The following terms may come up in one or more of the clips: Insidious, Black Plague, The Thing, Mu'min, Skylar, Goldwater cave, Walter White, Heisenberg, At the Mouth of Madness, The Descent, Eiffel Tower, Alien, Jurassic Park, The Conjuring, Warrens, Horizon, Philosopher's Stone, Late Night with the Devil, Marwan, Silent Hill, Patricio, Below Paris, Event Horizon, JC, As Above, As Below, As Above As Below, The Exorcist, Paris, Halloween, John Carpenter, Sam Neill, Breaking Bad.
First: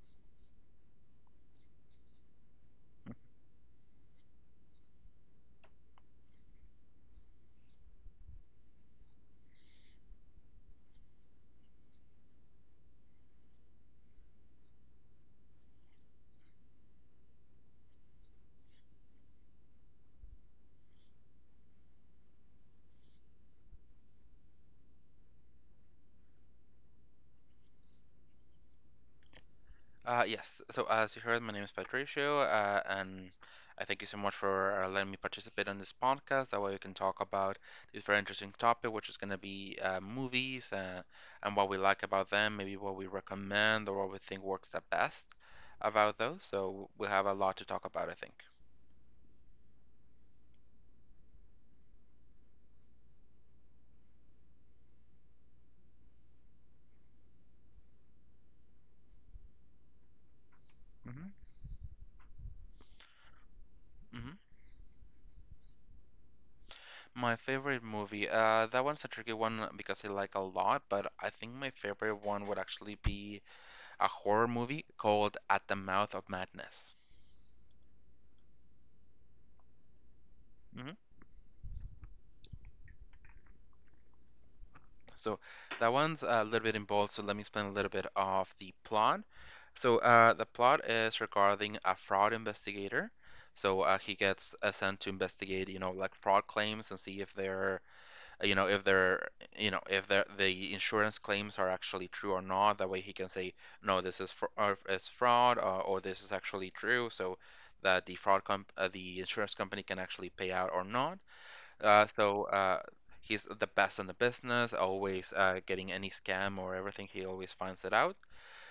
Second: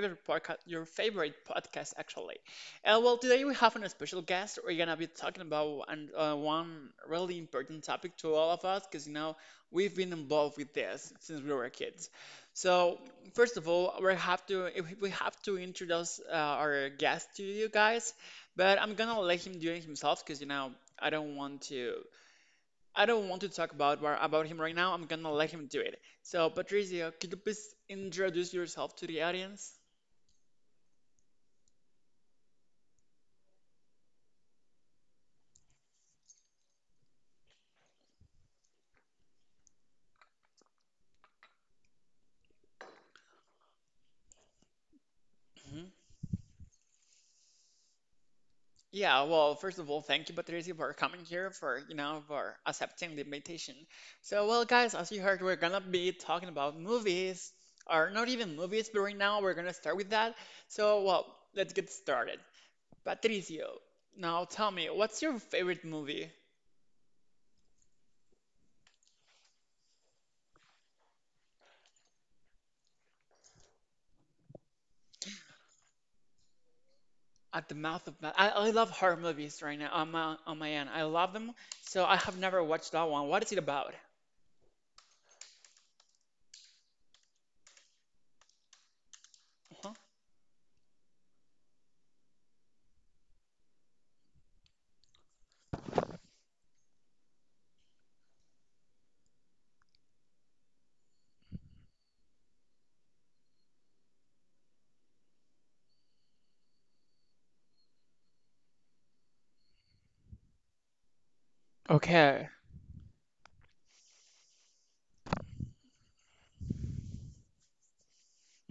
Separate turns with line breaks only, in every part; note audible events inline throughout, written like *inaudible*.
favorite podcast, your favorite podcast, actually. Well, today we have a special guest. We're gonna be talking about one really important topic to all of us because we've been involved with this since we were kids. So, first of all, we have to if- we have to introduce our guest to you guys, but I'm gonna let him do it himself because I don't want to I don't want to talk about him right now. I'm gonna let him do it. So, Patricio, could you please introduce yourself to the audience?
Yes. So, as you heard, my name is Patricio, and I thank you so much for letting me participate on this podcast. That way, we can talk about this very interesting topic, which is going to be movies, and what we like about them, maybe what we recommend or what we think works the best
Hmm.
about those. So, we have a lot to talk about, I think.
Yeah, well, first of all, thank you, Patricio, for coming here, for accepting the invitation. So, well, guys, as you heard, we're gonna be talking about movies, or not even movies, but right now we're gonna start with that. So,
hmm
well, let's get started. Patricio,
hmm
now tell me, what's your favorite movie?
My favorite movie, that one's a tricky one because I like a lot, but I think my favorite one would actually be a horror movie called At the Mouth of Madness.
At the mouth of ma- I love horror movies right now on my end. I love them. So I have never watched that one. What is it about?
So that one's a little bit involved, so let me explain a little bit of the plot.
Uh-huh.
So, the plot is regarding a fraud investigator. So, he gets sent to investigate, you know, like fraud claims and see if they're, you know, if they're, the insurance claims are actually true or not. That way he can say, no, this is fr or it's fraud, or this is actually true. So that the fraud comp the insurance company can actually pay out or not. Uh, so
Okay.
uh, he's the best in the business, always getting any scam or everything. He always finds it out.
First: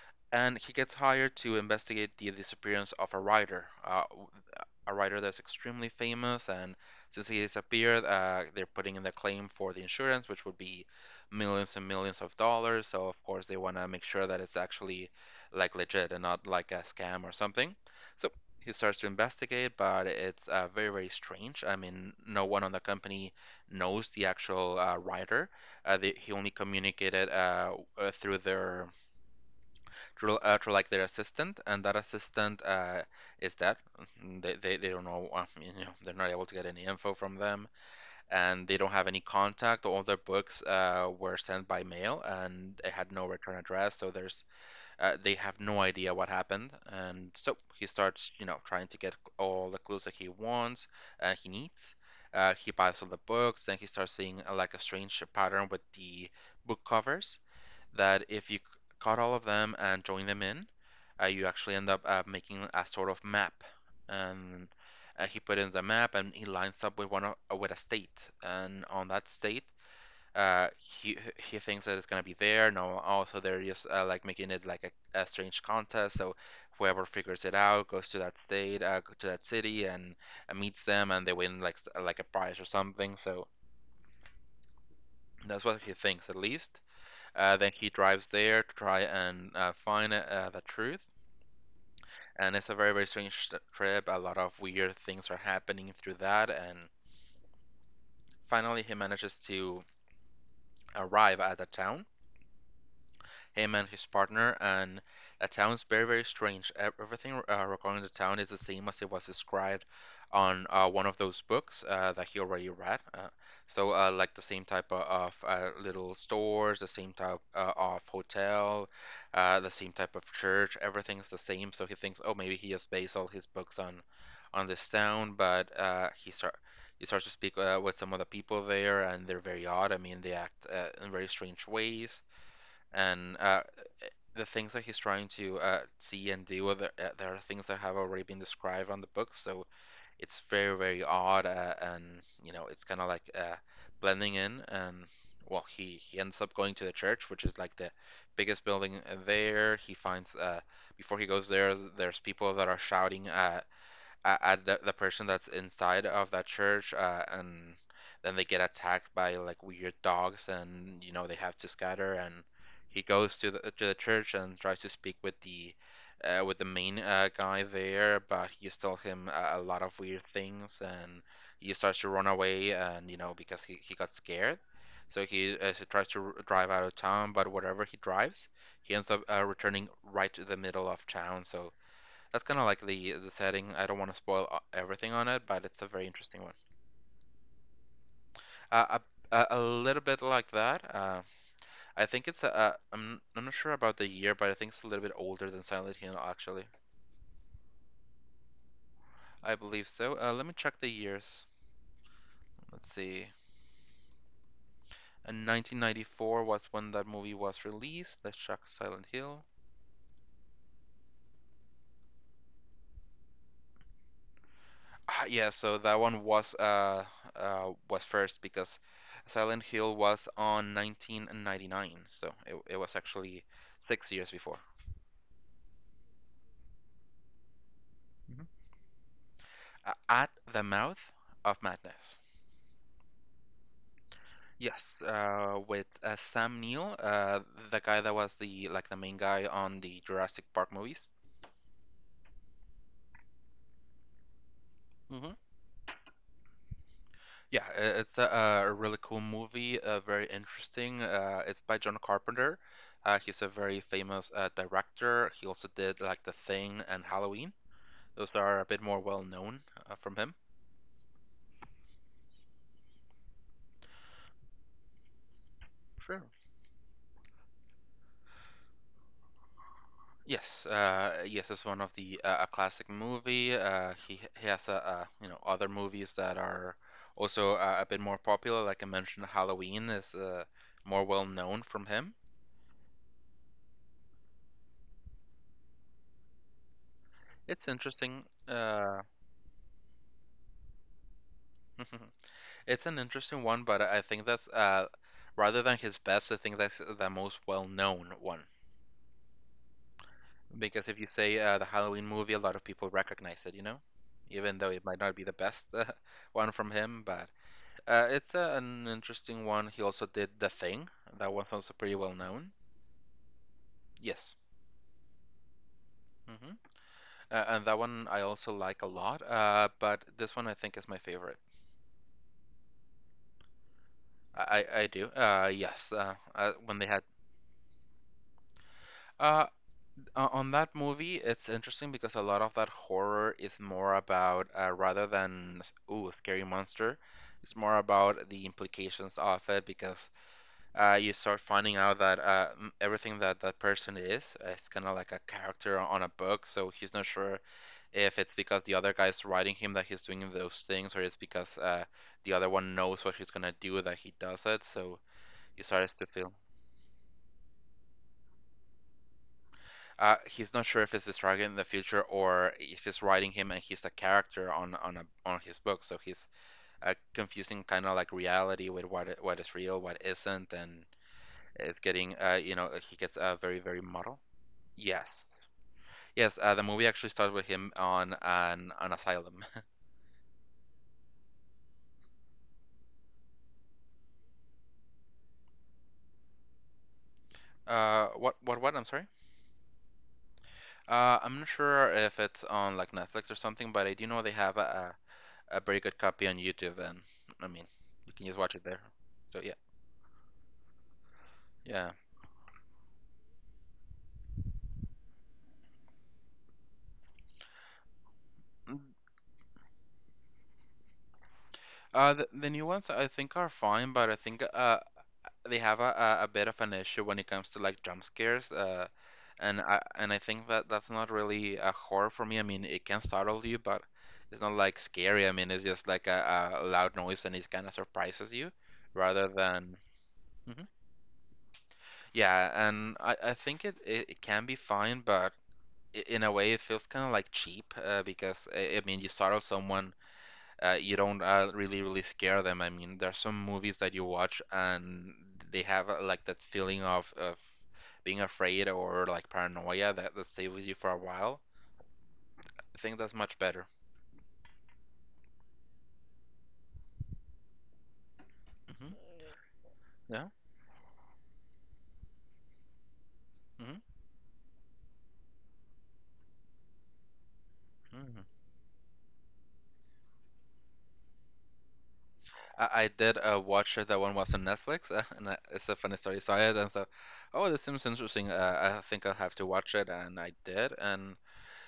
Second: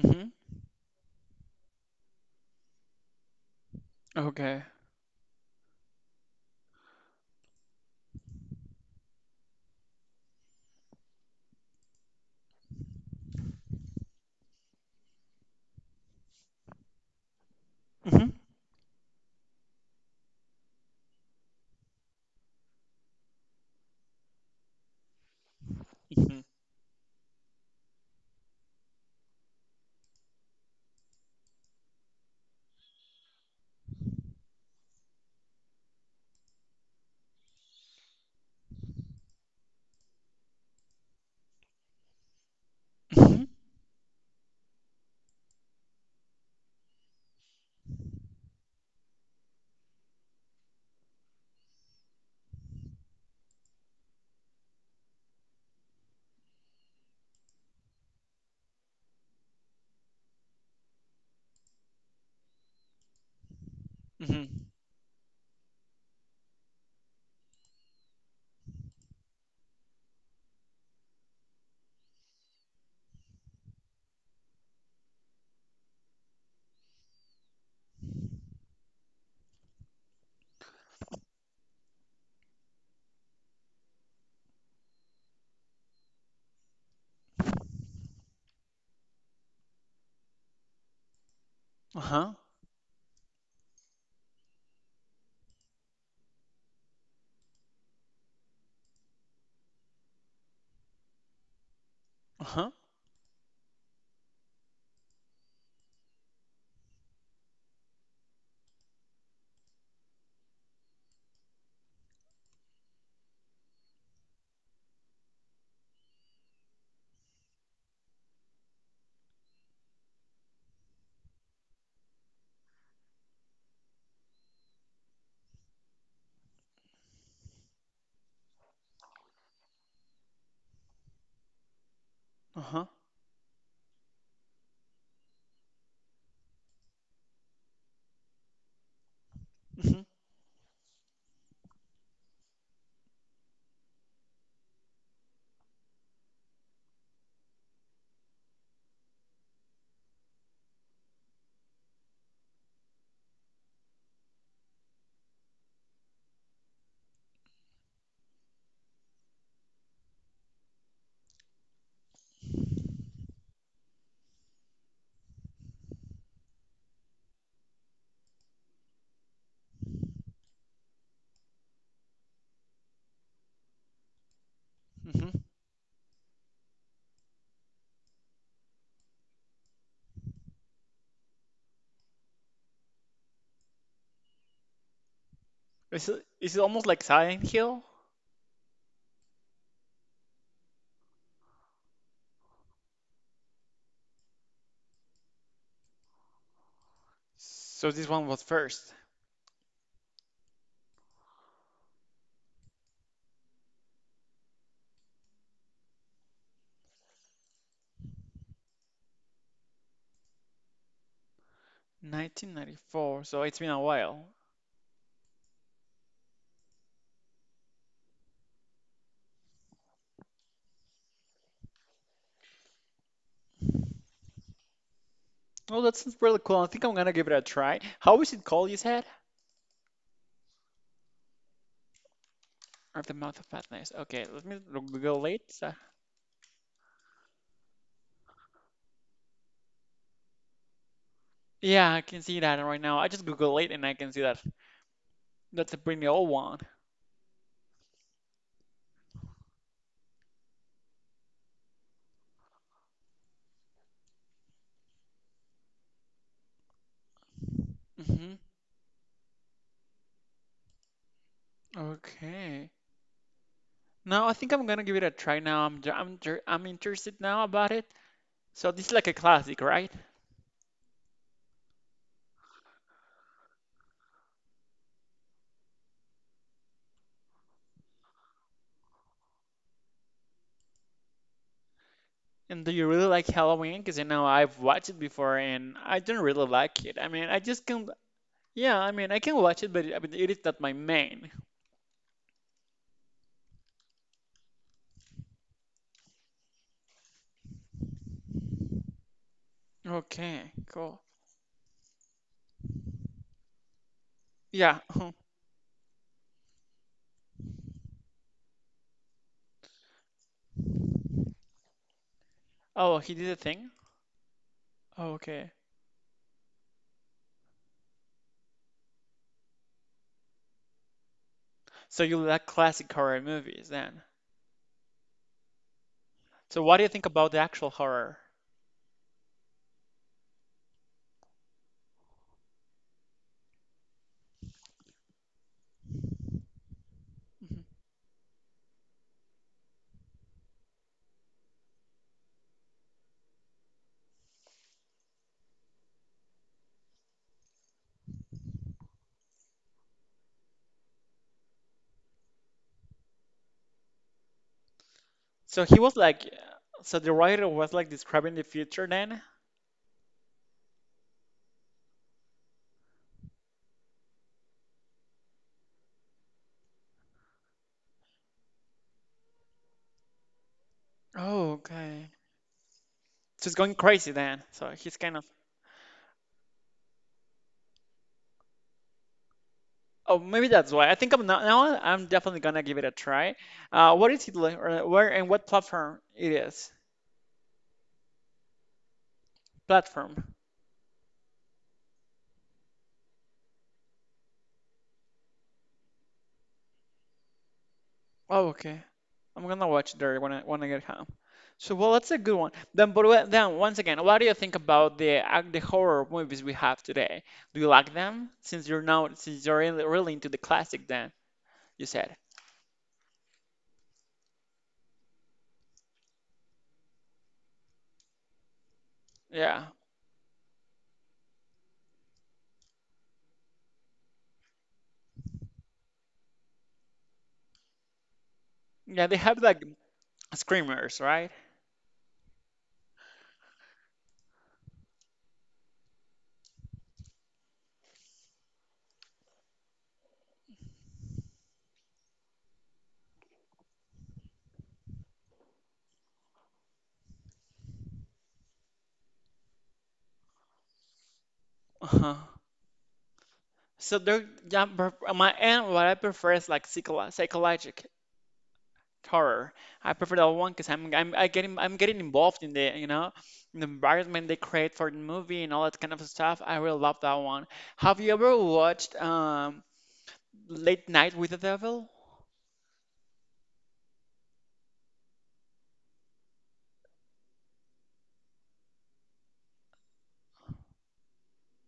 Hmm.
And he gets hired to investigate the disappearance of a writer. Uh,
Okay.
a writer that's extremely famous, and since he disappeared, they're putting in the claim for the insurance, which would be millions and millions of dollars. So of course they want to make sure that it's actually like legit and not like a scam or something.
Hmm.
So he starts to investigate, but it's very strange. I mean, no one on the company knows the actual writer. He
Hmm.
only communicated uh, through their to like their assistant, and that assistant is dead. Mhm. They don't know, you know, they're not able to get any info from them, and they don't have any contact. All their books were sent by mail, and it had no
Hmm.
return address, so there's they have no idea what happened. And so he starts, you know, trying to get all the clues that he wants and he needs. He buys all the books, then he starts seeing like a strange pattern with the book covers. That if you c- cut all of them and join them in, you actually end up making a sort of map,
Hmm.
and he put in the map and he lines up with with a state, and on that state, uh, he he thinks that it's gonna be there. No, also they're just like making it like a strange contest. So whoever figures it out goes to that state, to that city, and meets them, and they win like a prize or something. So that's what he thinks, at least. Then he drives there to try and find the truth,
Uh-huh.
and it's a very strange trip. A lot of weird things are happening through that, and finally he manages to arrive at the town,
Uh-huh.
him and his partner, and the town is very, very strange. Everything regarding the town is the same as it was described on one of those books that he already read. Like the same type of little stores, the same type of hotel, the same type of church. Everything's the same. So he thinks, oh, maybe he has based all his books on this town, but he starts to speak with some of the people there, and they're very odd. I mean, they act in very strange ways,
Uh-huh.
and the things that he's trying to see and do, there are things that have already been described on the book, so
Hmm.
it's very, very odd, and you know, it's kind of like blending in. And well, he ends up going to the church, which is like the biggest building there. He finds Before he goes there, there's people that are shouting at the person that's inside of that church, and then they get attacked by like weird dogs, and you know they have to scatter. And he goes to the church and tries to speak with the main guy there, but he tells him a lot of weird things, and he starts to run away, and you know because he got scared. So
Hmm.
he tries to r- drive out of town, but wherever he drives, he ends up returning right to the middle of town. So that's kind of like the setting. I don't want to spoil everything on it, but it's a very
Is it
interesting one.
is it almost like Silent Hill?
Uh, a little bit like that. I think it's a I'm not sure about the year, but I think it's a little bit older than Silent Hill actually.
So this one was first.
I believe so. Let me check the years. Let's see. In 1994 was when that movie was released. Let's check Silent Hill.
1994. So it's been a while.
Ah, yeah, so that one was first because Silent Hill was on 1999, so it was actually 6 years before.
Oh, that sounds really cool. I think I'm gonna give it a try. How is it called, you said?
Uh, At the Mouth of Madness.
At the Mouth of Madness. Okay, let me
Yes,
Google
uh,
it.
with uh, Sam Neill, the guy that was the like the main guy on the Jurassic Park movies.
Yeah, I can see that right now. I just Google it and I can see that.
hmm
That's a pretty old one.
Yeah, it's a really cool movie, very interesting. It's by John Carpenter. He's a very famous director. He also did like The Thing and Halloween.
Hmm.
Those are a bit more well known from him.
Okay. Now I think I'm gonna give it a try now.
Sure.
I'm interested now about it. So this is like a classic, right?
Yes, it's one of the a classic movie. He has you know, other movies that are also a bit more popular. Like I mentioned, Halloween is more well known from him.
And do you really like Halloween? Because I've watched it before and I don't really like it. I mean, I just
It's
can.
interesting.
Yeah, I mean, I can watch it, but it, but it is not my main.
*laughs* It's an interesting one, but I think that's rather than his best, I think that's the most well known one.
Okay,
Because if
cool.
you say the Halloween movie, a lot of people recognize it, you know, even though
Yeah.
it might not be
*laughs*
the best *laughs* one from him, but. It's an interesting one. He also did The Thing. That one's also pretty well known.
Oh, he did a thing?
Yes.
Okay.
hmm and that one I also like a lot. But this one I think is my favorite.
So you like classic horror movies then?
I do. Yes.
So what
When
do
they
you
had
think about the actual horror?
uh, on that movie, it's interesting because a lot of that horror is more about rather than ooh, a scary monster. It's
Mhm.
more about the implications of it because you start finding out that everything that that person is kind of like a character on a book. So he's not sure if it's because the other guy's writing him that he's doing those things, or it's because the other one knows what he's gonna do that he does it. So
So
he
he
starts
was
to
like,
feel.
so the writer was like describing the future then?
He's not sure if it's the target in the future or if he's writing him and he's the character on on his book. So he's confusing kind of like reality with what what is real, what isn't, and
Oh,
it's
okay.
getting you know he gets
So it's
very
going
very
crazy
muddled.
then.
Yes. Yes, the movie actually starts with him on an asylum. *laughs*
Oh, maybe that's why. I think I'm not, now I'm definitely gonna give it a try. What is it like, or where and what platform it is?
What? I'm sorry.
Platform.
I'm not sure if it's on like Netflix or something, but I do know they have a very good copy on YouTube, and I mean, you can just
Oh,
watch it
okay.
there. So
I'm
yeah,
gonna watch it there when I get home. So, well,
yeah.
that's a good one. Then, but then once again, what do you think about the horror movies we have today? Do you like them? Since
Mm.
you're now, since you're really, really into the classic, then you said,
The new ones I think are fine, but I think they have a bit of an issue when it comes to like jump scares, uh and
yeah.
I and I think that that's not really a horror for me. I mean it can startle you, but it's not like scary. I mean it's just like a loud noise and it kind of surprises you
Yeah, they
rather
have like
than. Mhm.
screamers, right?
Yeah, and I think it can be fine, but in a way it feels kind of like cheap, because I mean you startle someone, you don't really really scare them. I mean, there's some movies that you watch and they have like that feeling of being afraid or like paranoia that that stays with you for a while.
Uh-huh.
I think that's much better.
So they're Yeah, but my and what I prefer is like psychological
hmm
horror. I prefer that
Yeah.
one because I'm getting involved in the you know in the
hmm
environment they create for the movie and all that kind of stuff. I really love that one. Have you
hmm
ever watched Late Night with the Devil?
I did watch it. That one was on Netflix, *laughs* and it's a funny story. So I then thought, oh, this seems interesting. I think I'll have to watch it, and I did, and.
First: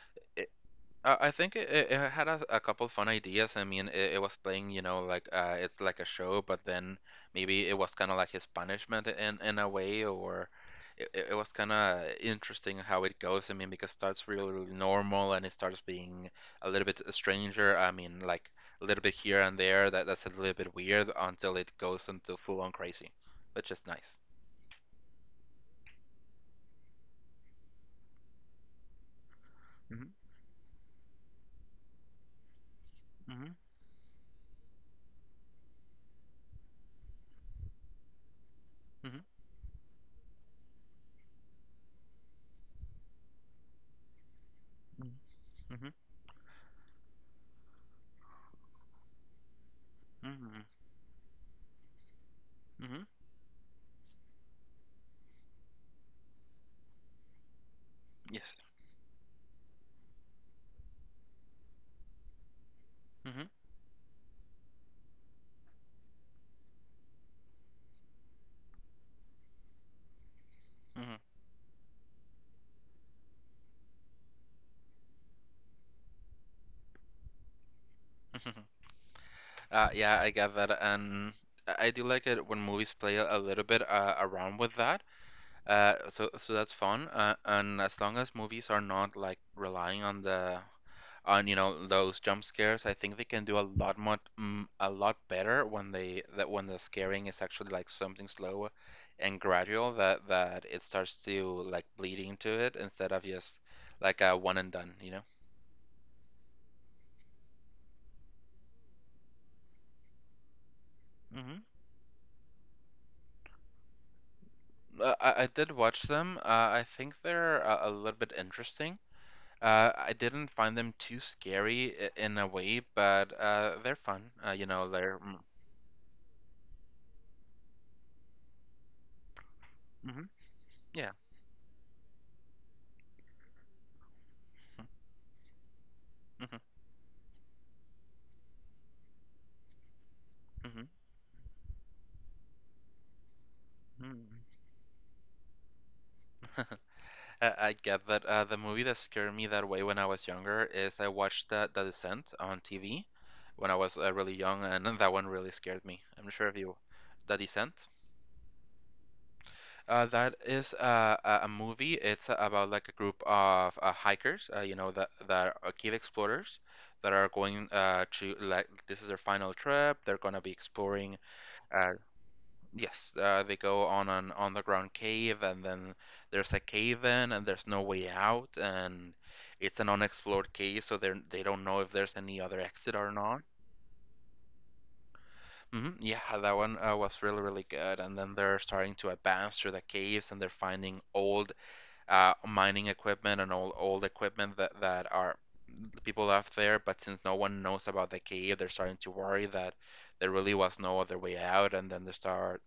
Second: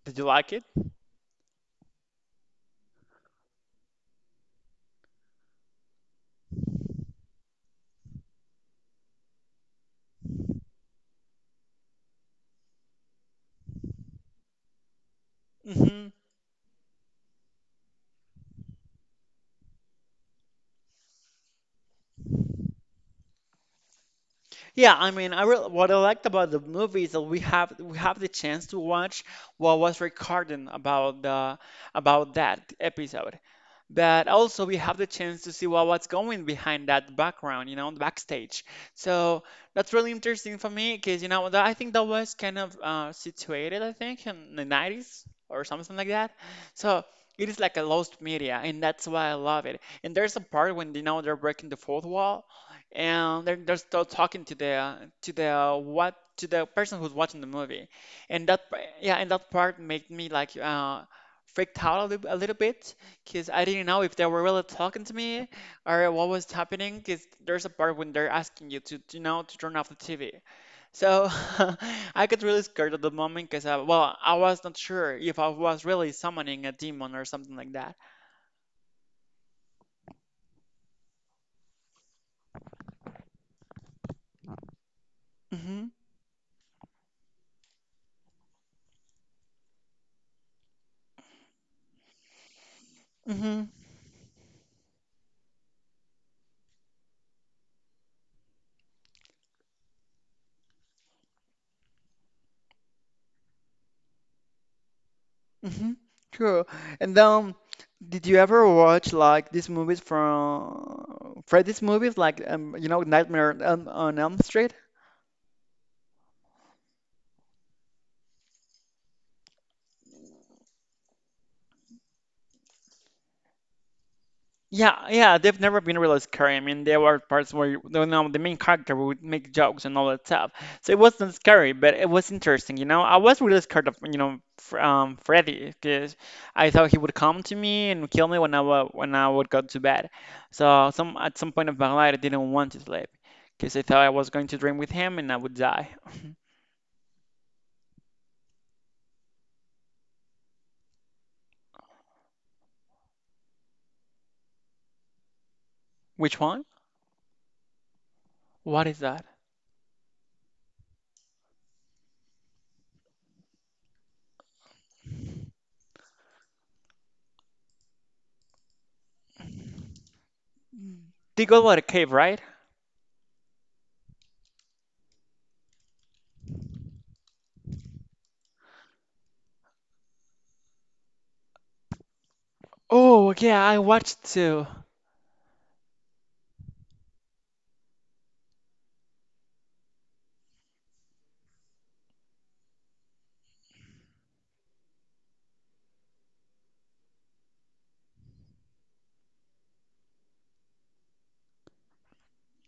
Did you like it?
I think it had a couple fun ideas. I mean, it was playing, like it's like a show, but then maybe it was kind of like his punishment in a way, or it was kind of interesting how it goes. I mean, because it starts really, really normal and it starts
Hmm.
being a little bit stranger. I mean, like a little bit here and there that's a little bit weird until it goes into full on crazy, which is nice.
Yeah, I mean, what I liked about the movie is that we have the chance to watch what was
Hmm
recorded about the about that episode,
hmm
but also we have the chance to see what's going behind that background, the backstage.
hmm
So that's really interesting for me because, I think that was kind of situated, I think, in the 90s or
hmm
something like that. So it is like a lost media, and that's why I love it. And there's a
hmm
part when, they're breaking the fourth wall,
hmm
and they're still talking to the person who's watching the movie. And that,
Yes.
yeah, and that part made me freaked out a little bit because
hmm
I didn't know if they were really talking to me or what was happening. Because there's a part when they're asking you to turn off the TV.
hmm
So *laughs* I got really scared at the moment because, well, I was not sure if I was really summoning a demon or something like that.
*laughs* Yeah, I get that, and I do like it when movies play a little bit around with that.
Mm-hmm,
So that's fun. And as long as movies are not like relying on the on you know those jump scares, I think they can do
mm-hmm,
a lot more a lot better when they that when the scaring is actually like something slow and gradual that it starts to like bleed into it instead of just like a one and done, you know?
mm-hmm. True. And did you ever watch like these movies from
Hmm
Freddy's movies, like Nightmare on Elm Street?
I did watch them. I think they're a little bit interesting. I didn't find them too scary in a way, but they're fun. Uh, you know,
Yeah,
they're
yeah, they've never been really scary. I mean, there were parts where the main character would make jokes and all
mm-hmm,
that stuff, so it
yeah.
wasn't scary, but it was interesting. I was really scared of Freddy because
Mm-hmm,
I thought he would come to me and kill me when I would go to bed.
mm-hmm,
So some at some point of my life, I didn't want to sleep because I thought I was
mm-hmm.
going to dream with him and I would die.
*laughs* I get that. The movie that scared me that way when I was younger is I watched The Descent on TV when I was really young, and *laughs* that one really scared me.
*laughs*
I'm
Which
sure if
one?
The Descent.
What is that?
That is a movie. It's about like a group of hikers, you know, that are cave explorers that are going to like this is their final trip. They're gonna be exploring.
They go to the Goldwater
Uh,
cave, right?
yes, they go on an underground cave, and then there's a cave in, and there's no way out, and it's an unexplored cave, so they don't know if there's any other exit or
Oh,
not.
yeah, I watched too.
Hmm Yeah, that one was really, really good. And then they're starting to advance through the caves and they're finding old mining equipment and old equipment that that are people left there. But since no one knows about the cave, they're starting to worry that there really was no other way out, and then they start.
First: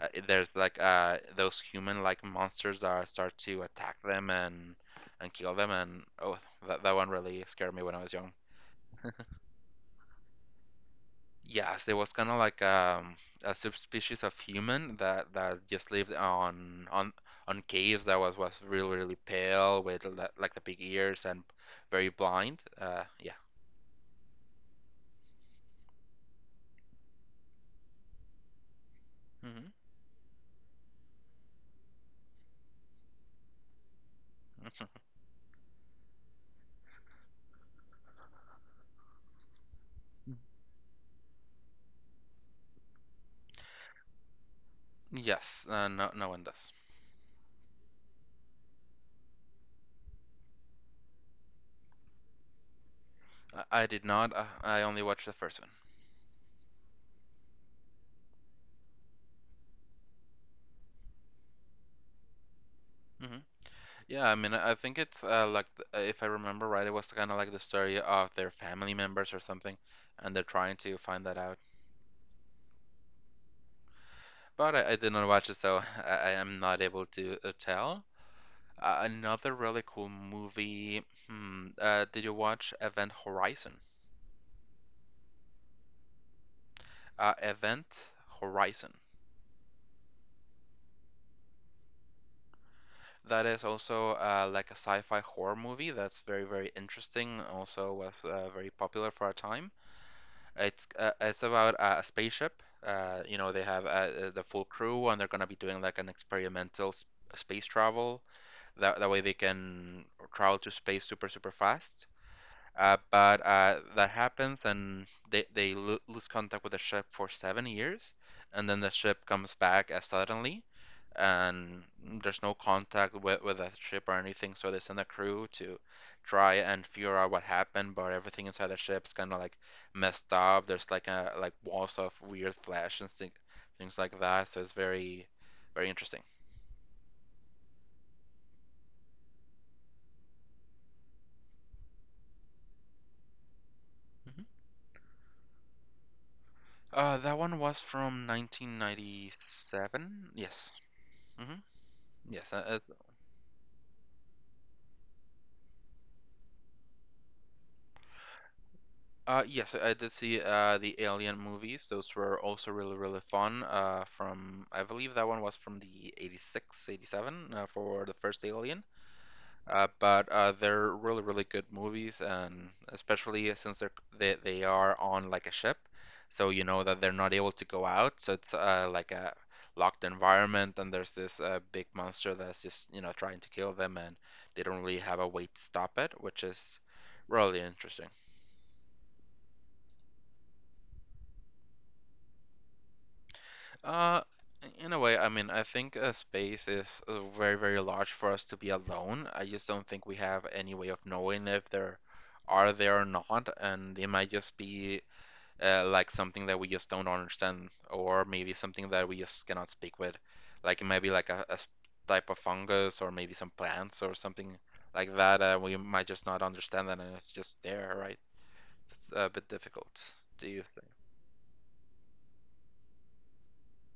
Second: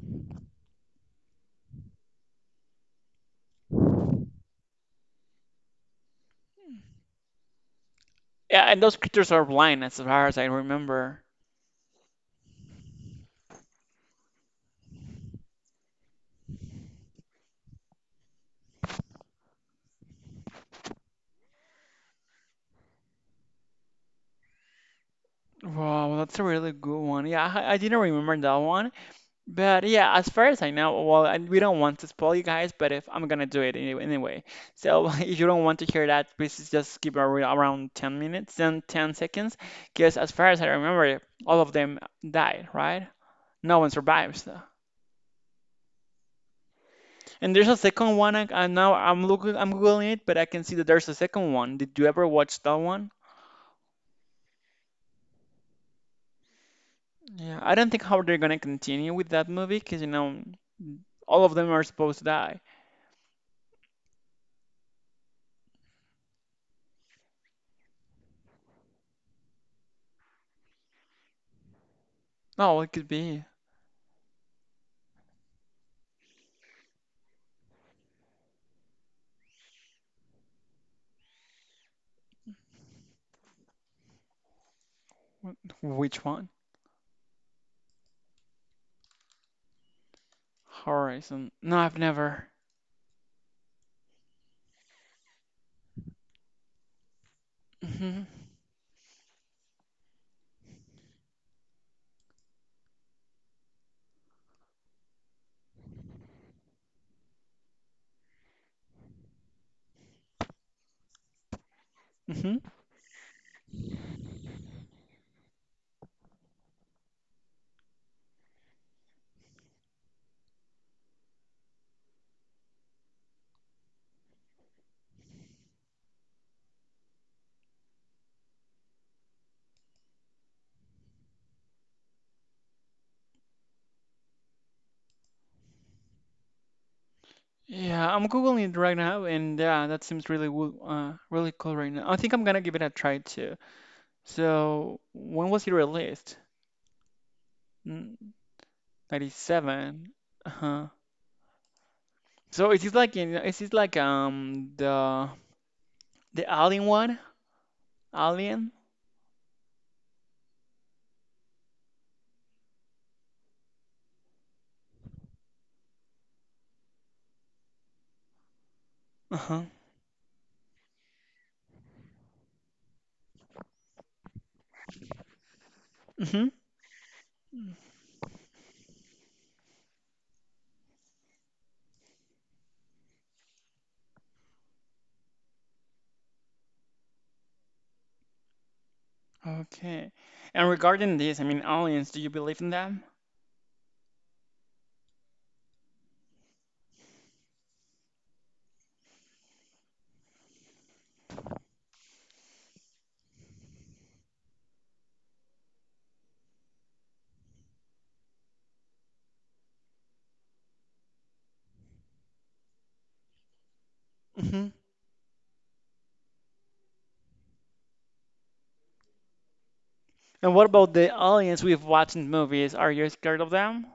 There's like those human-like monsters that start to attack them and kill them, and oh, that one really scared me when I was young.
Yeah, and those creatures are blind as far as I remember.
Yes, there was kind of like a subspecies of human that just lived on caves that was really really pale with like the big ears and very blind. Yeah.
Wow, well, that's a really good one. Yeah, I didn't remember that one.
hmm
But yeah, as far as I know, well, and we don't want to spoil you guys, but if I'm gonna do it anyway, anyway. So *laughs*
*laughs*
if you don't want to hear that, please just skip around 10 minutes and 10 seconds, because as far as I remember, all of them died, right? No one survives.
Yes, no no one does.
And there's a second one. I now I'm looking, I'm googling it, but I can see that there's a second one. Did you ever watch that one?
I did not. I only watched the first one.
Yeah, I don't think how they're gonna continue with that movie, because all of them are supposed to die.
Hmm Yeah, I mean, I think it's like if I remember right, it was kind of like the story of their family members or something, and they're trying to find that out.
No, it could be.
But I did not watch it, so *laughs* I am not able to tell. Another really cool movie. Did you watch Event Horizon?
Which one?
Event Horizon.
Horizon. No, I've never.
That is also like a sci-fi horror movie that's very, very interesting. Also
Hmm.
was very popular for a time. It's about a spaceship. You know, they have the full crew, and they're gonna be doing like an experimental sp space travel. That way they can travel to space super, super fast.
Hmm.
But that happens, and they lo lose contact with the ship for 7 years, and then the ship comes back as suddenly, and there's no contact with the ship or anything. So they send a crew to try and figure out what happened, but everything inside the ship's kind of like messed up. There's like a like walls of weird flesh and things like that. So it's very, very interesting.
Yeah, I'm googling it right now, and yeah, that seems really really cool right now. I think I'm gonna give it a try too.
Mhm.
So, when was it released?
That one was
Mm,
from
'97.
1997. Yes.
Uh-huh.
hmm Yes,
So is this like in, is this like the Alien one? Alien?
Yes, I did see the Alien movies. Those were also really, really fun. From I believe that one was from the 86, 87 for the first Alien.
Uh-huh.
But they're really, really good movies, and especially since they are on like a ship,
Hmm.
so you know that they're not able to go out. So it's like a locked environment, and there's this big monster that's just you know trying to kill them, and they don't really have a way to stop it, which is really interesting.
Okay. And regarding this, I mean aliens, do you believe in them?
Uh, in a way, I mean, I think space is very, very large for us to be alone. I just don't think we have any way of knowing if there are there or not, and it might just be like something that we just don't understand, or maybe something that we just cannot speak with. Like it might be like type of fungus, or maybe some plants, or something
Mm-hmm.
like that. We might just not understand that, and it's just there, right? It's a bit difficult. Do
And
you?
what about the aliens we've watched in movies? Are you scared of them?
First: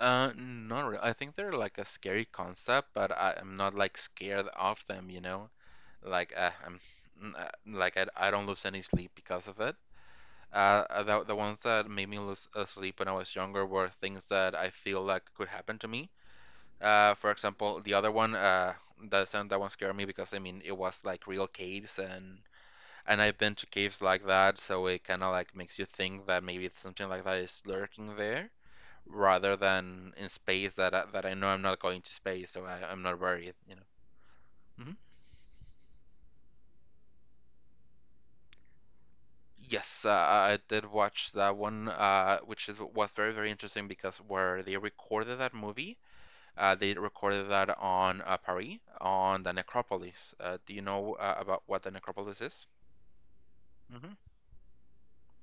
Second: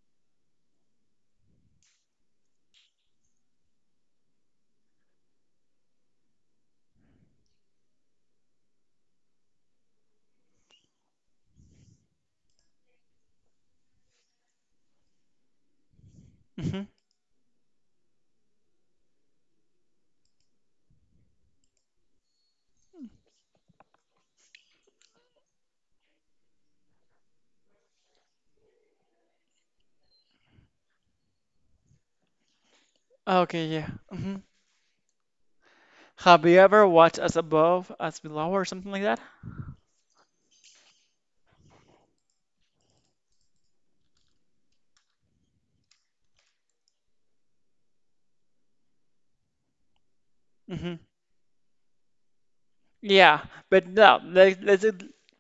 Not really. I think they're like a scary concept, but I am not like scared of them, you know? Like I'm mm, like I don't lose any sleep because of it. The ones that made me lose sleep when I was younger were things that I feel like could happen to me.
Hmm.
For example, the other one, that sound that one scared me because I mean it was like real caves and I've been to caves like that, so it kind of like makes you think that maybe something like that is lurking there rather than in space that I know I'm not going to space, so I'm not worried,
Okay,
you know.
yeah. Hmm.
Hmm
Have you ever watched As Above, As Below, or something like that?
Yes, I did watch that one, which is was very very interesting because where they recorded that movie, they recorded that on Paris, on the necropolis. Do you
Hmm.
know about what the necropolis is?
Yeah, but
Hmm
no, let's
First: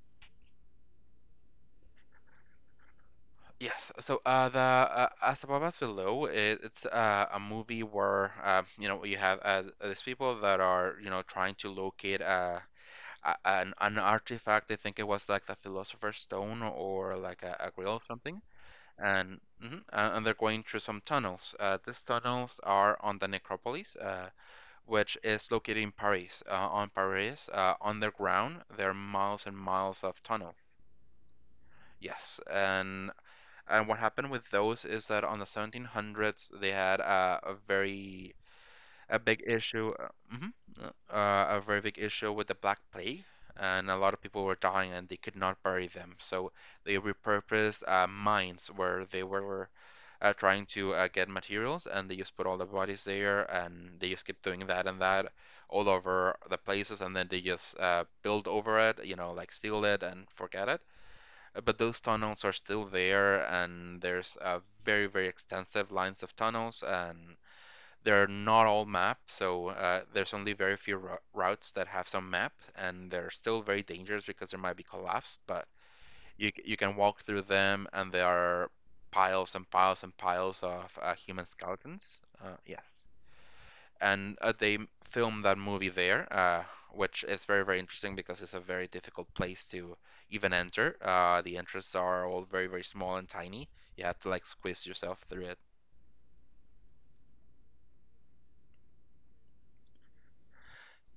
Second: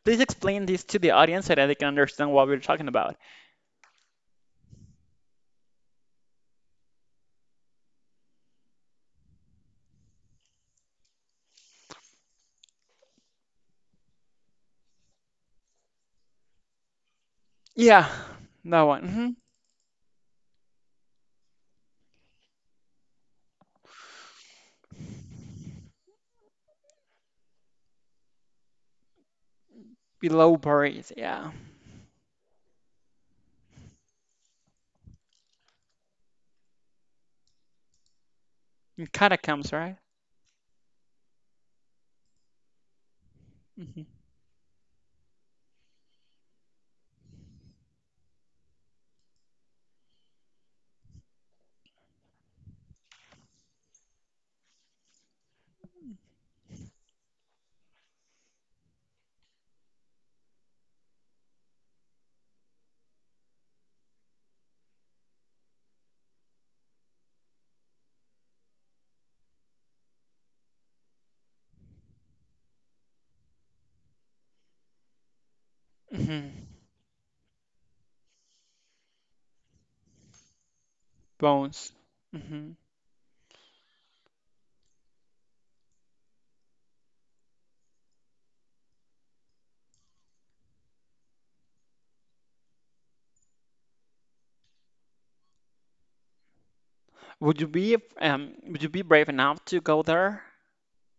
please explain this to the audience so that they can understand what we're talking about.
Yes. So the As Above As Below, it's a movie where you know you have these people that are you know trying to locate an artifact. I think it was like the Philosopher's Stone or like a grill or
Yeah,
something.
that one. Hmm.
And mhm, and they're going through some tunnels. These tunnels are on the necropolis, which is located in Paris. On Paris, underground, there are miles and miles of
Below
tunnels.
Paris, yeah.
Yes, and what happened with those is that on the 1700s they had a very
In
a big
Catacombs,
issue,
right?
a very big issue with the Black Plague, and a
Hmm.
lot of people were dying and they could not bury them. So they repurposed mines where they were trying to get materials, and they just put all the bodies there, and they just keep doing that and that all over the places, and then they just build over it, you know, like steal it and forget it. But those tunnels are still there, and there's very, very extensive lines of tunnels, and they're not all mapped, so there's only very few ru routes that have some map, and they're still very dangerous because there might be collapse, but you
Hmm.
can walk through them, and there are piles and piles and piles of human
Bones.
skeletons.
Hmm.
Yes. And they filmed that movie there, which is very, very interesting because it's a very difficult place to even enter. The entrances are all very, very small and tiny. You have to like squeeze yourself through it.
Would you be would you be brave enough to go there?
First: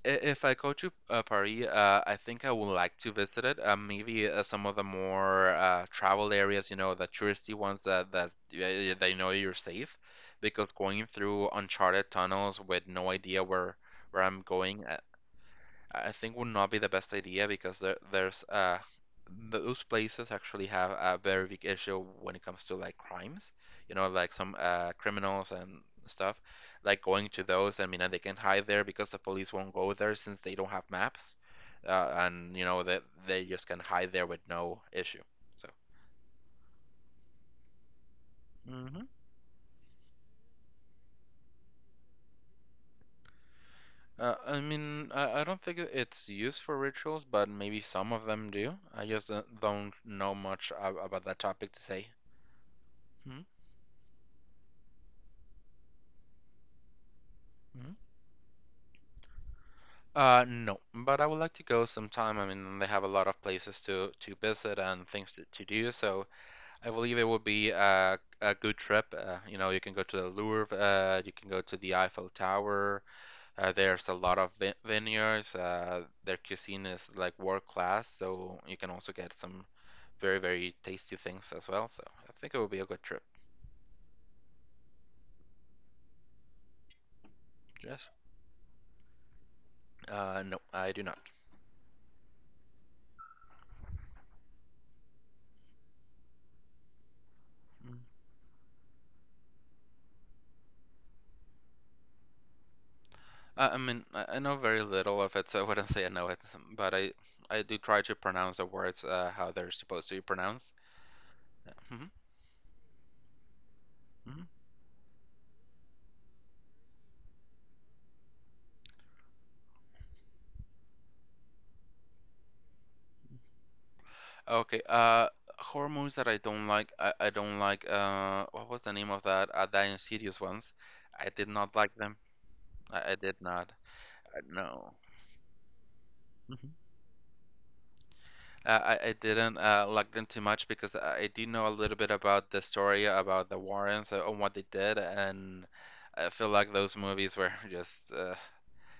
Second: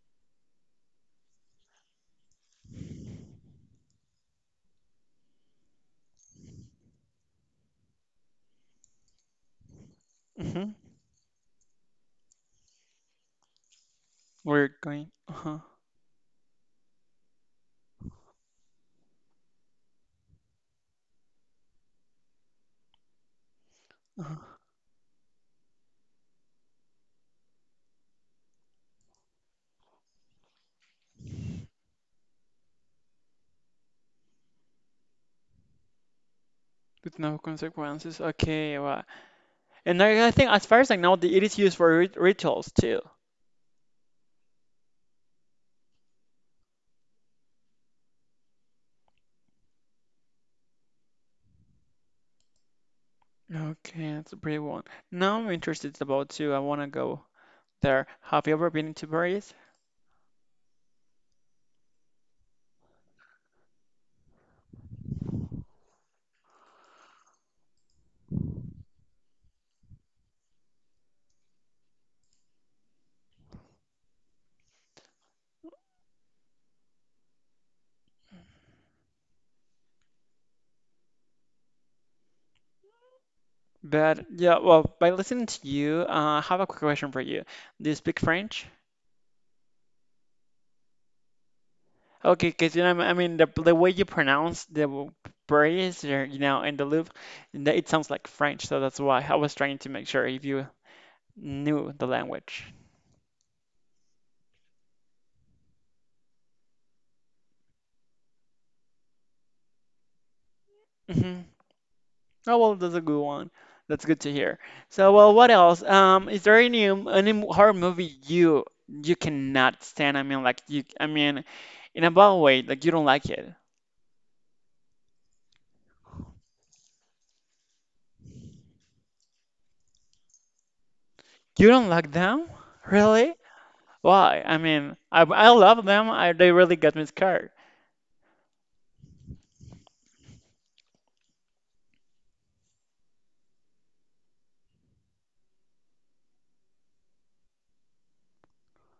If I go to Paris, I think I would like to visit it. Maybe some of the more travel areas, you know, the touristy ones that they know you're safe, because
Hmm
going through uncharted tunnels with no idea where I'm
We're
going,
going. Uh-huh.
I think would not be the best idea because there's those places actually have a very big issue when it comes to like crimes, you know, like some
Uh-huh.
criminals and stuff. Like going to those, I mean, and they can hide there because the police won't go there since they don't have maps, and you know that they just can hide there with no issue. So
With no consequences. Okay,
hmm
well, and I think as far as I know, it is used for rituals too.
I mean, I don't think it's used for rituals, but maybe some of them do. I just don't know much about that topic to say. hmm
Okay, that's a pretty one. Now I'm interested about too. I want to go there. Have you ever been to Paris?
No, but I would like to go sometime. I mean, they have a lot of places to visit and things to do, so I believe it would be a good trip. You know, you can go to the Louvre, you can go to the Eiffel Tower. There's a lot of vi vineyards. Their cuisine is like world class, so you can also get some very, very tasty things as well. So I think it would be a good trip.
But yeah, well, by listening to you, I have a quick question for you. Do you
Yes.
speak French?
No, I do not.
Okay, because I mean, the way you pronounce the Paris, or, and the Louvre, and it sounds like French. So that's why I was trying to make sure if you knew the language.
I mean, I know very little of it, so I wouldn't *laughs* say I know it, but I do try to pronounce the words how they're supposed to be pronounced.
Mhm.
hmm
Oh, well, that's a good one. That's good to
hmm
hear. So, well, what else? Is there any any horror movie you cannot stand? I mean, like you, I mean, in a bad way, like you don't like it.
Okay. Horror movies that I don't like. I don't like. What was the name of that? The Insidious ones. I did
You
not
don't
like
like
them.
them?
I
Really?
did not. I,
Why? I
no.
mean, I love them. I they
Mhm.
really got me scared.
Uh, I didn't like them too much because I do know a little bit about the story about the Warrens and what they did, and I feel like those movies were *laughs* just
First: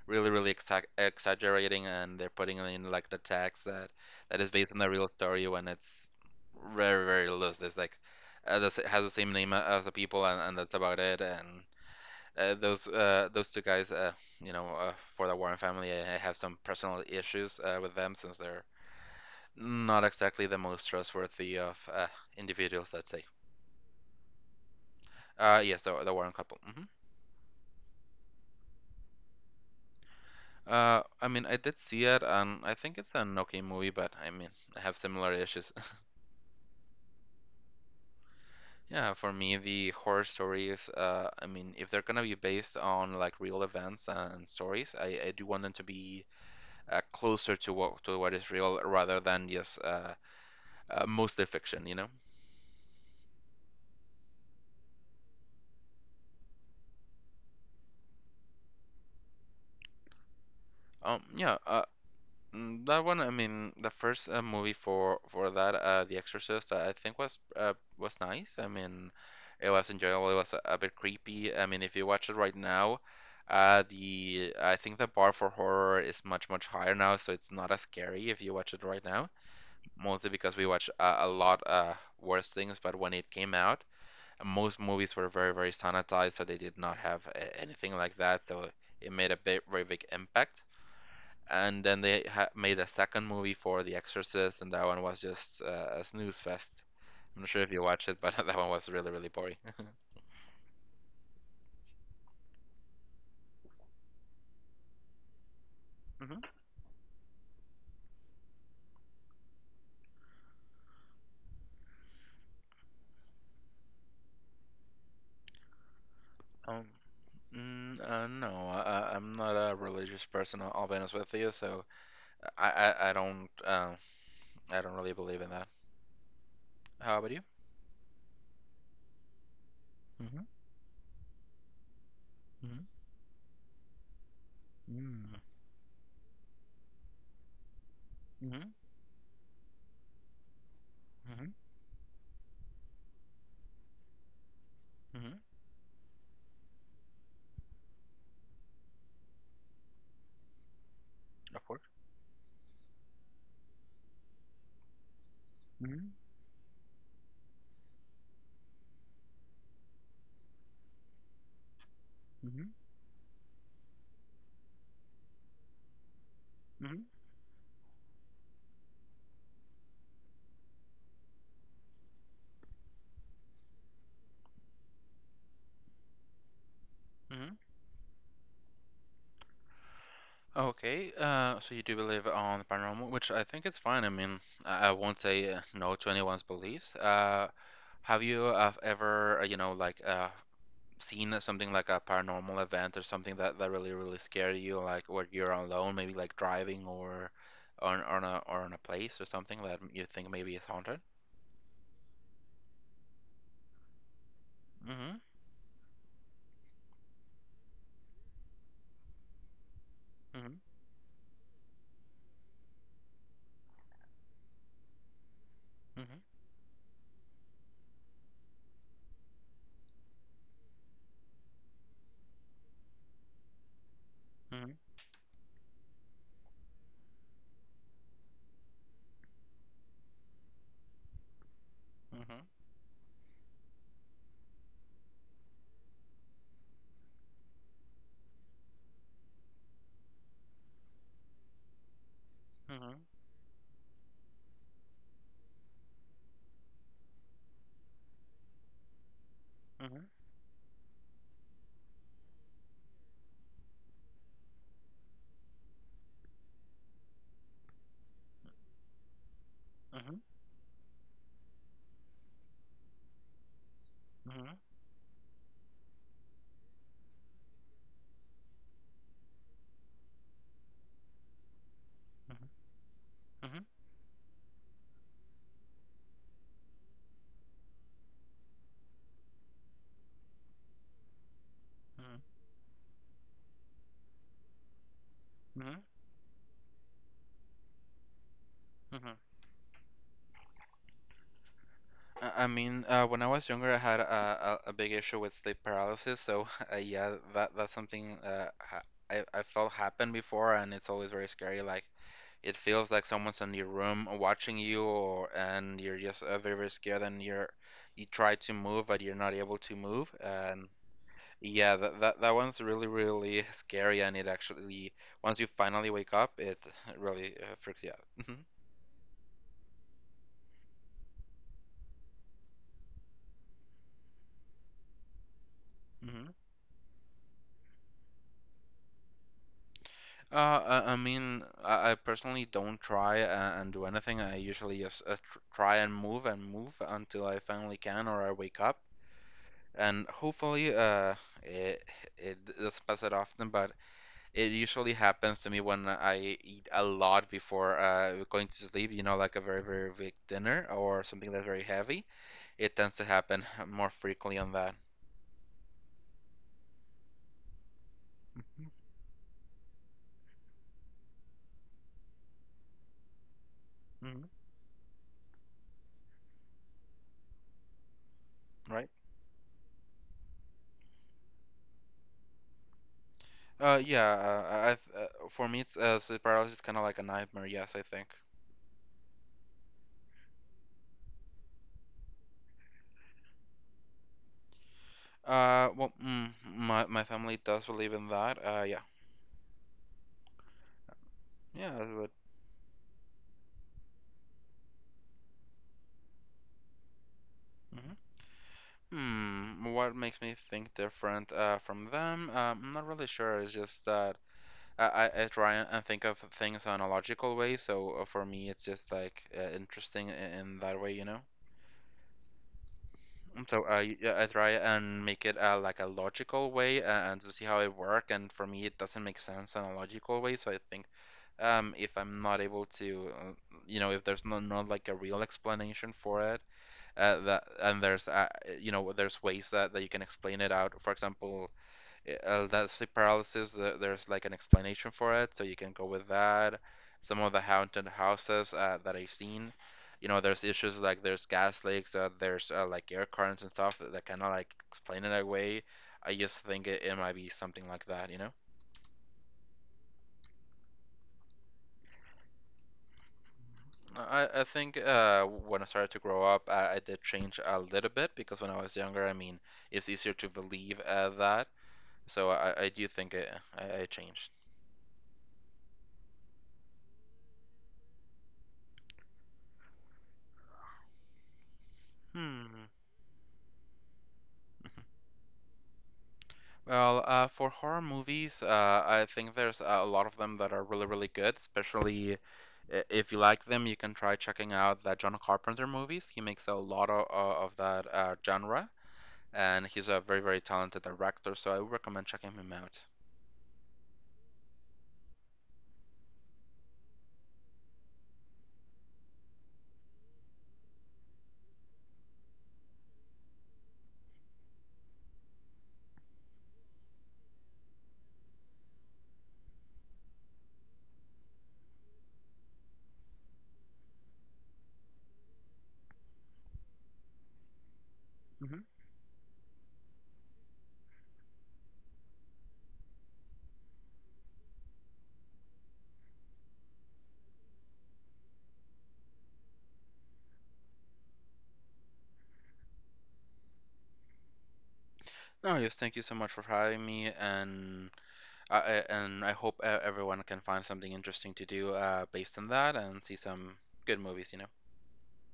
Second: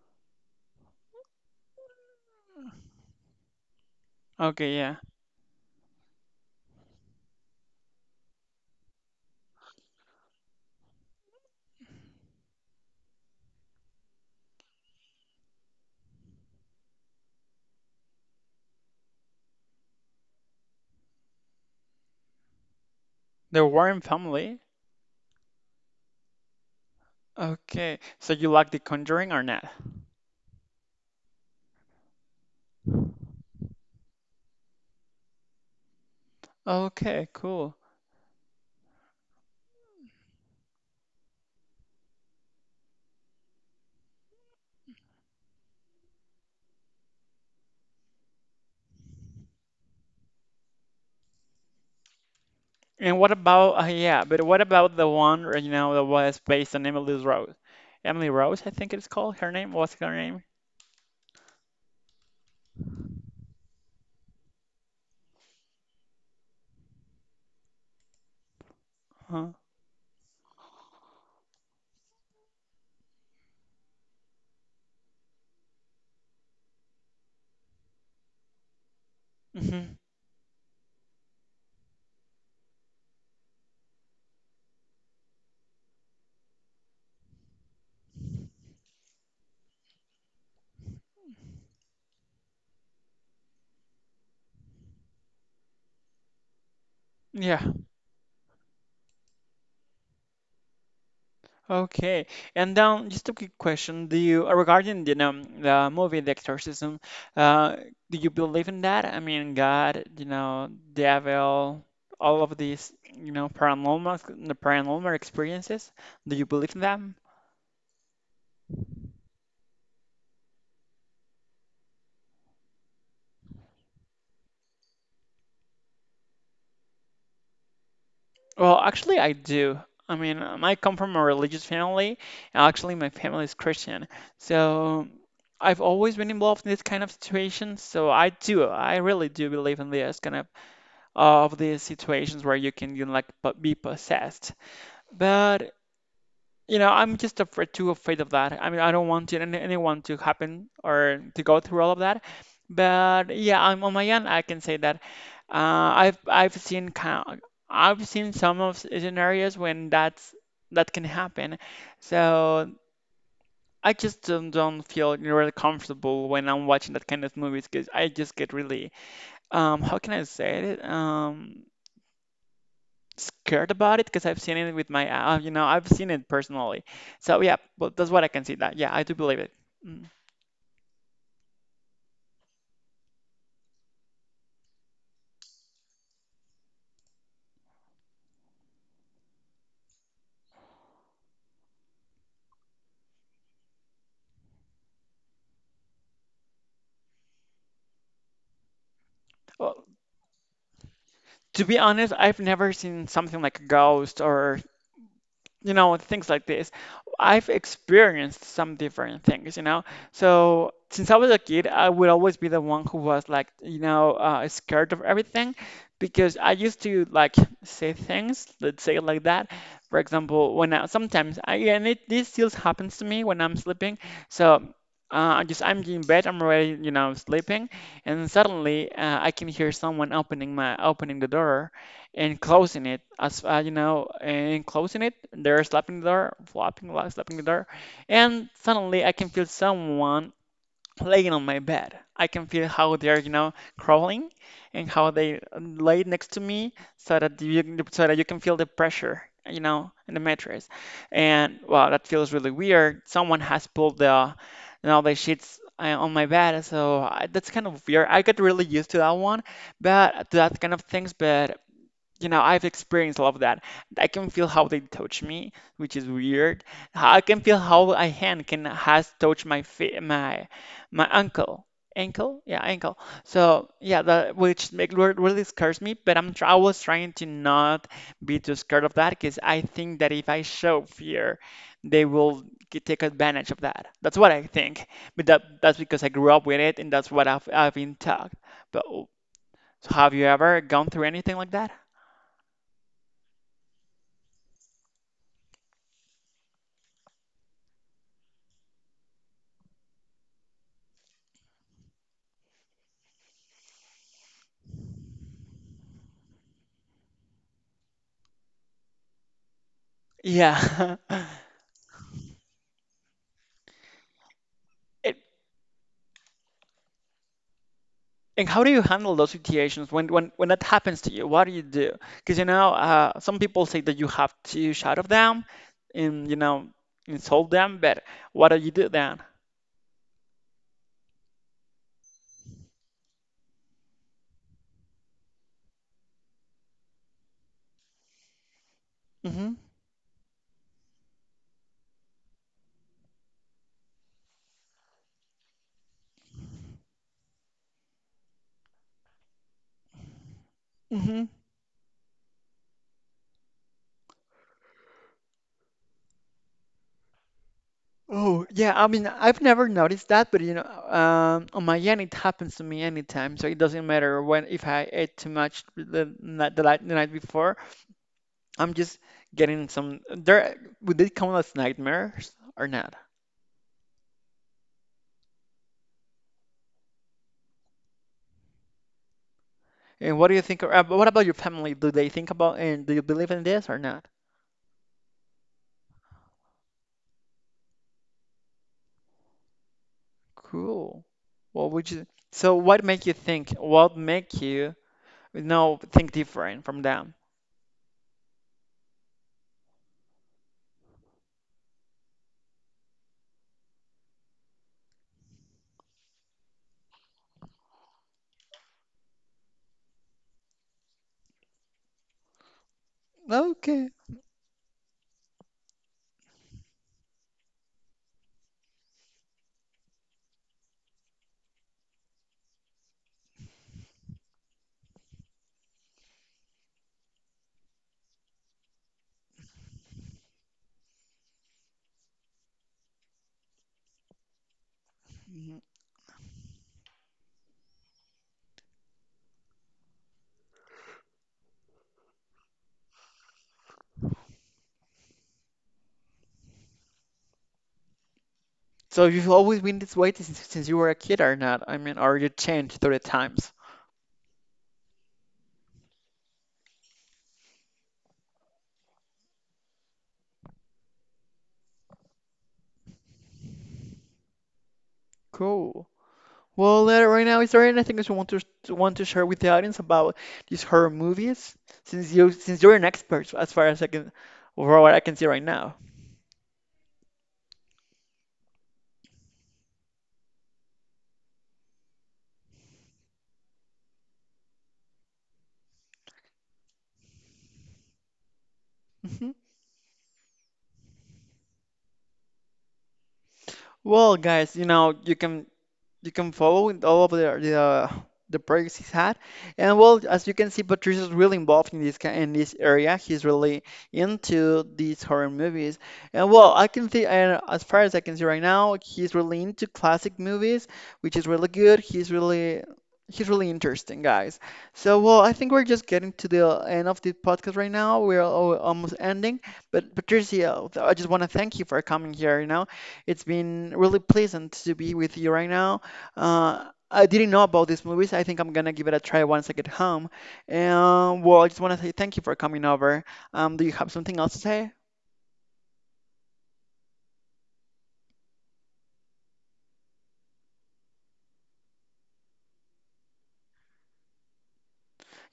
really really exaggerating, and they're putting in like the text that is based
Okay,
on the
yeah.
real story when it's very very loose. It's like this has the same name as the people, and that's about it. And those two guys, you know, for the Warren family, I have some personal issues with them since they're not exactly the most trustworthy of individuals, let's say.
The Warren family.
Yes, the Warren couple.
Okay, so you like The Conjuring or not?
I mean, I did see it and I think it's an okay movie, but I mean I have similar issues.
Okay, cool.
Yeah, for me, the horror stories, I mean, if they're gonna be based on like real events and stories, I do want them to be closer to what is real rather than just mostly fiction, you know?
And what about the one right now that was based on Emily Rose? Emily Rose, I think it's called. Her name, what's her name?
Yeah, Mm, that one, I mean, the first movie for that, The Exorcist, I think was nice. I mean,
Huh.
it was enjoyable. It was a bit creepy. I mean, if you watch it right now, the I think the bar for horror is much much higher now, so it's not as scary if you watch it right now.
Hmm.
Mostly because we watch a lot worse things, but when it came out, most movies were very very sanitized, so they did not have anything like that. So it made a bit very big impact, and then they made a second movie for The Exorcist, and that one was just a snooze fest. I'm not sure
Yeah.
if you watched it, but *laughs* that one was really, really boring. *laughs*
Okay. And then just a quick question: Do you regarding the know the movie The
Mhm.
Exorcism? Uh, do you believe in that? I mean, God, devil, all of these, paranormal, the paranormal experiences. Do you believe in
Um,
that?
no, I am not a religious person. I'll be honest with you, so I, I, I don't, um, I don't really believe in that. How about you?
Well, actually, I do. I mean,
Mhm.
I come from a religious family.
Mhm.
Actually, my family is Christian. So I've always been involved in this kind of situations. So I do.
Mhm.
I really do believe in this kind of
Mhm.
of these situations where you can, be possessed.
Mhm.
But I'm just afraid, too afraid of that. I mean, I don't want to, anyone to happen or to go
Of course.
through all of that. But yeah, I'm on my end. I can say that
Mhm.
I've seen kind. I've seen some of scenarios when that can happen.
Mhm.
So I just don't feel really comfortable when I'm watching
Mhm.
that kind of movies because I just get really how can I say it? Scared about it because I've seen it with my, I've seen it personally. So
Mhm.
yeah, but that's what I can see that. Yeah, I do believe it. Mm.
Okay, so you do believe on the paranormal, which I think it's fine. I mean, I won't say no to anyone's beliefs. Have you ever, you know, like seen something like a paranormal event or something that really, really scared you, like where you're alone, maybe like driving or on a or on a place or something that
Well,
you think maybe is haunted?
to be honest, I've never seen something like a ghost or
Mm-hmm.
things like this. I've experienced some different things, you know.
Mm-hmm.
So since I was a kid, I would always be the one who was like, scared of everything
Mm-hmm.
because I used to like say things, let's say it like that. For example, when I sometimes I and it this still happens to me when I'm sleeping. So I'm in bed, I'm already sleeping, and suddenly I can hear someone opening the door,
Mm-hmm.
and closing it, they're slapping the door flopping like slapping the door, and suddenly I can feel someone laying on my bed. I can feel how
Mm-hmm.
they're, crawling, and how they lay next to me so that you can feel the pressure, you know,
Mm-hmm.
in the mattress. And wow, that feels really weird. Someone has pulled the, the sheets on my bed. So that's kind of weird. I got really used to that one
Mm-hmm. Mm-hmm.
but to that kind of things. But you know, I've experienced a lot of that. I can feel
Mm-hmm.
how they touch me, which is weird. I can feel how a hand can has touched my feet, my ankle, yeah, ankle.
Mm-hmm.
So yeah, that which really scares me, but I was trying to not be too scared of that because I think that if I show fear, they will take advantage of that. That's what I think. But that's
Mm-hmm.
because I grew up with it, and that's I've been taught. But oh,
Mm-hmm.
so have you ever gone through anything like that?
I mean, when I was younger, I had a big issue with sleep paralysis. So *laughs* yeah, that that's something ha I felt happened before, and it's always very scary. Like it feels like someone's in your room watching you, or and you're just very very scared, and you try to move, but you're not able to move. And
Yeah. *laughs*
yeah, that one's really really *laughs* scary, and it actually
It,
once you finally wake up, it *laughs* really freaks you out.
and how do you handle those situations when that happens to you? What do you do? Because you know, some people say that you have to shut off them and,
Hmm
you know, insult them, but what do you do then?
I mean, I personally don't try and do anything. I usually just tr try and move until I finally can or I wake up.
Hmm.
And hopefully, it it doesn't pass that often, but it usually happens to me when I eat a lot before going to sleep. You know, like a very, very big dinner or
Hmm.
something that's very heavy. It tends to happen more frequently on that.
Oh, yeah. I mean, I've never noticed that, but you know, on my end, it happens to me anytime. So it doesn't matter
hmm
when, if I ate too much the night before. I'm
Right?
just getting some. There, would they count as nightmares or not?
For me, it's sleep paralysis is kind of like a nightmare. Yes, I think.
And what do you think? What about your family? Do they think about, and do you believe in this or not?
My my family does believe in that. Yeah,
Cool. What
yeah,
would you?
but
So what make you think? What make you think different from them?
mhm. Hmm, what makes me think different from them? I'm not really sure. It's just that I try and think of things on a logical way. So for me, it's just like interesting in that way, you know. Mm, so
Okay.
I try and make it like a logical way and to see how it work. And for me, it doesn't make sense in a logical way. So I think if I'm not able to, you know, if there's not like a real explanation for it, that and there's, you know, there's ways that you can explain it out. For example, that's the paralysis. There's like an explanation for it, so you
Mhm.
can go with that. Some of the haunted houses that I've seen, you know, there's issues like there's gas leaks, there's like air currents and stuff that kind of like explain it away. I just think it might be something like that, you know.
So you've always been this way since you were a kid or not? I mean, or you changed through the times?
I think when I started to grow up, I did change a little bit because when I was younger, I mean, it's easier to believe that. So I do think I changed.
Cool. Well, right now, is there anything that you want to share with the audience about these horror movies? Since
Hmm.
you're an expert as far as I can, for what I can see right now.
Well, for horror movies, I think there's a lot of them that are really, really good, especially if you like them, you can try checking out the John Carpenter movies. He makes a lot of that genre,
Mhm.
and he's a very, very talented director, so I would recommend checking him out.
Well, guys, you know, you can you can follow in all of the progress he's had, and well, as you can see, Patricia's really involved in this in this area. He's really into these horror movies, and well, I can see, and as far as I can see right now, he's really into classic movies, which is really good. He's really interesting, guys. So, well, I think we're just getting to the end of the podcast right now. We're almost ending. But, Patricia, I just want to thank you for coming here. You know, it's been really pleasant to be with you right now. I didn't know about these movies. I think I'm gonna give it a try once I get home. And well, I just want to say thank you for coming over. Do you have something else to say?
No, yes, thank you so much for having me, and I hope everyone can find something interesting to do based on that and see some good movies, you know.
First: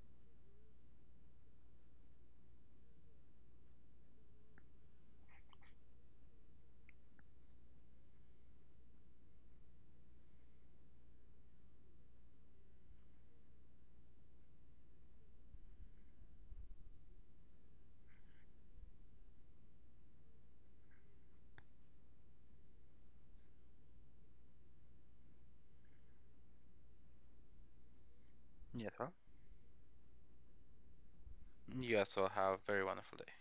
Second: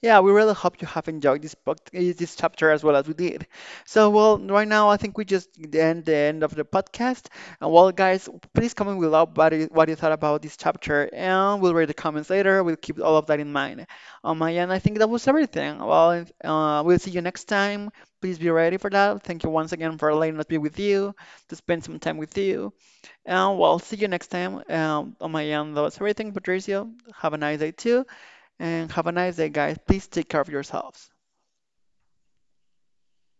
Yeah, we really hope you have enjoyed this book, eh, this chapter as well as we did. So, well, right now I think we just end the end of the podcast. And well, guys, please comment below what you thought about this chapter, and we'll read the comments later. We'll keep all of that in mind. On my end, I think that was everything. Well, we'll see you next time. Please be ready for that. Thank you once again for letting us be with you, to spend some time with you. And well, see you next time. On my end, that was everything. Patricio, have a nice day too,
Yes,
and have a
well.
nice day, guys. Please take care of yourselves.
You guys will have a very wonderful day.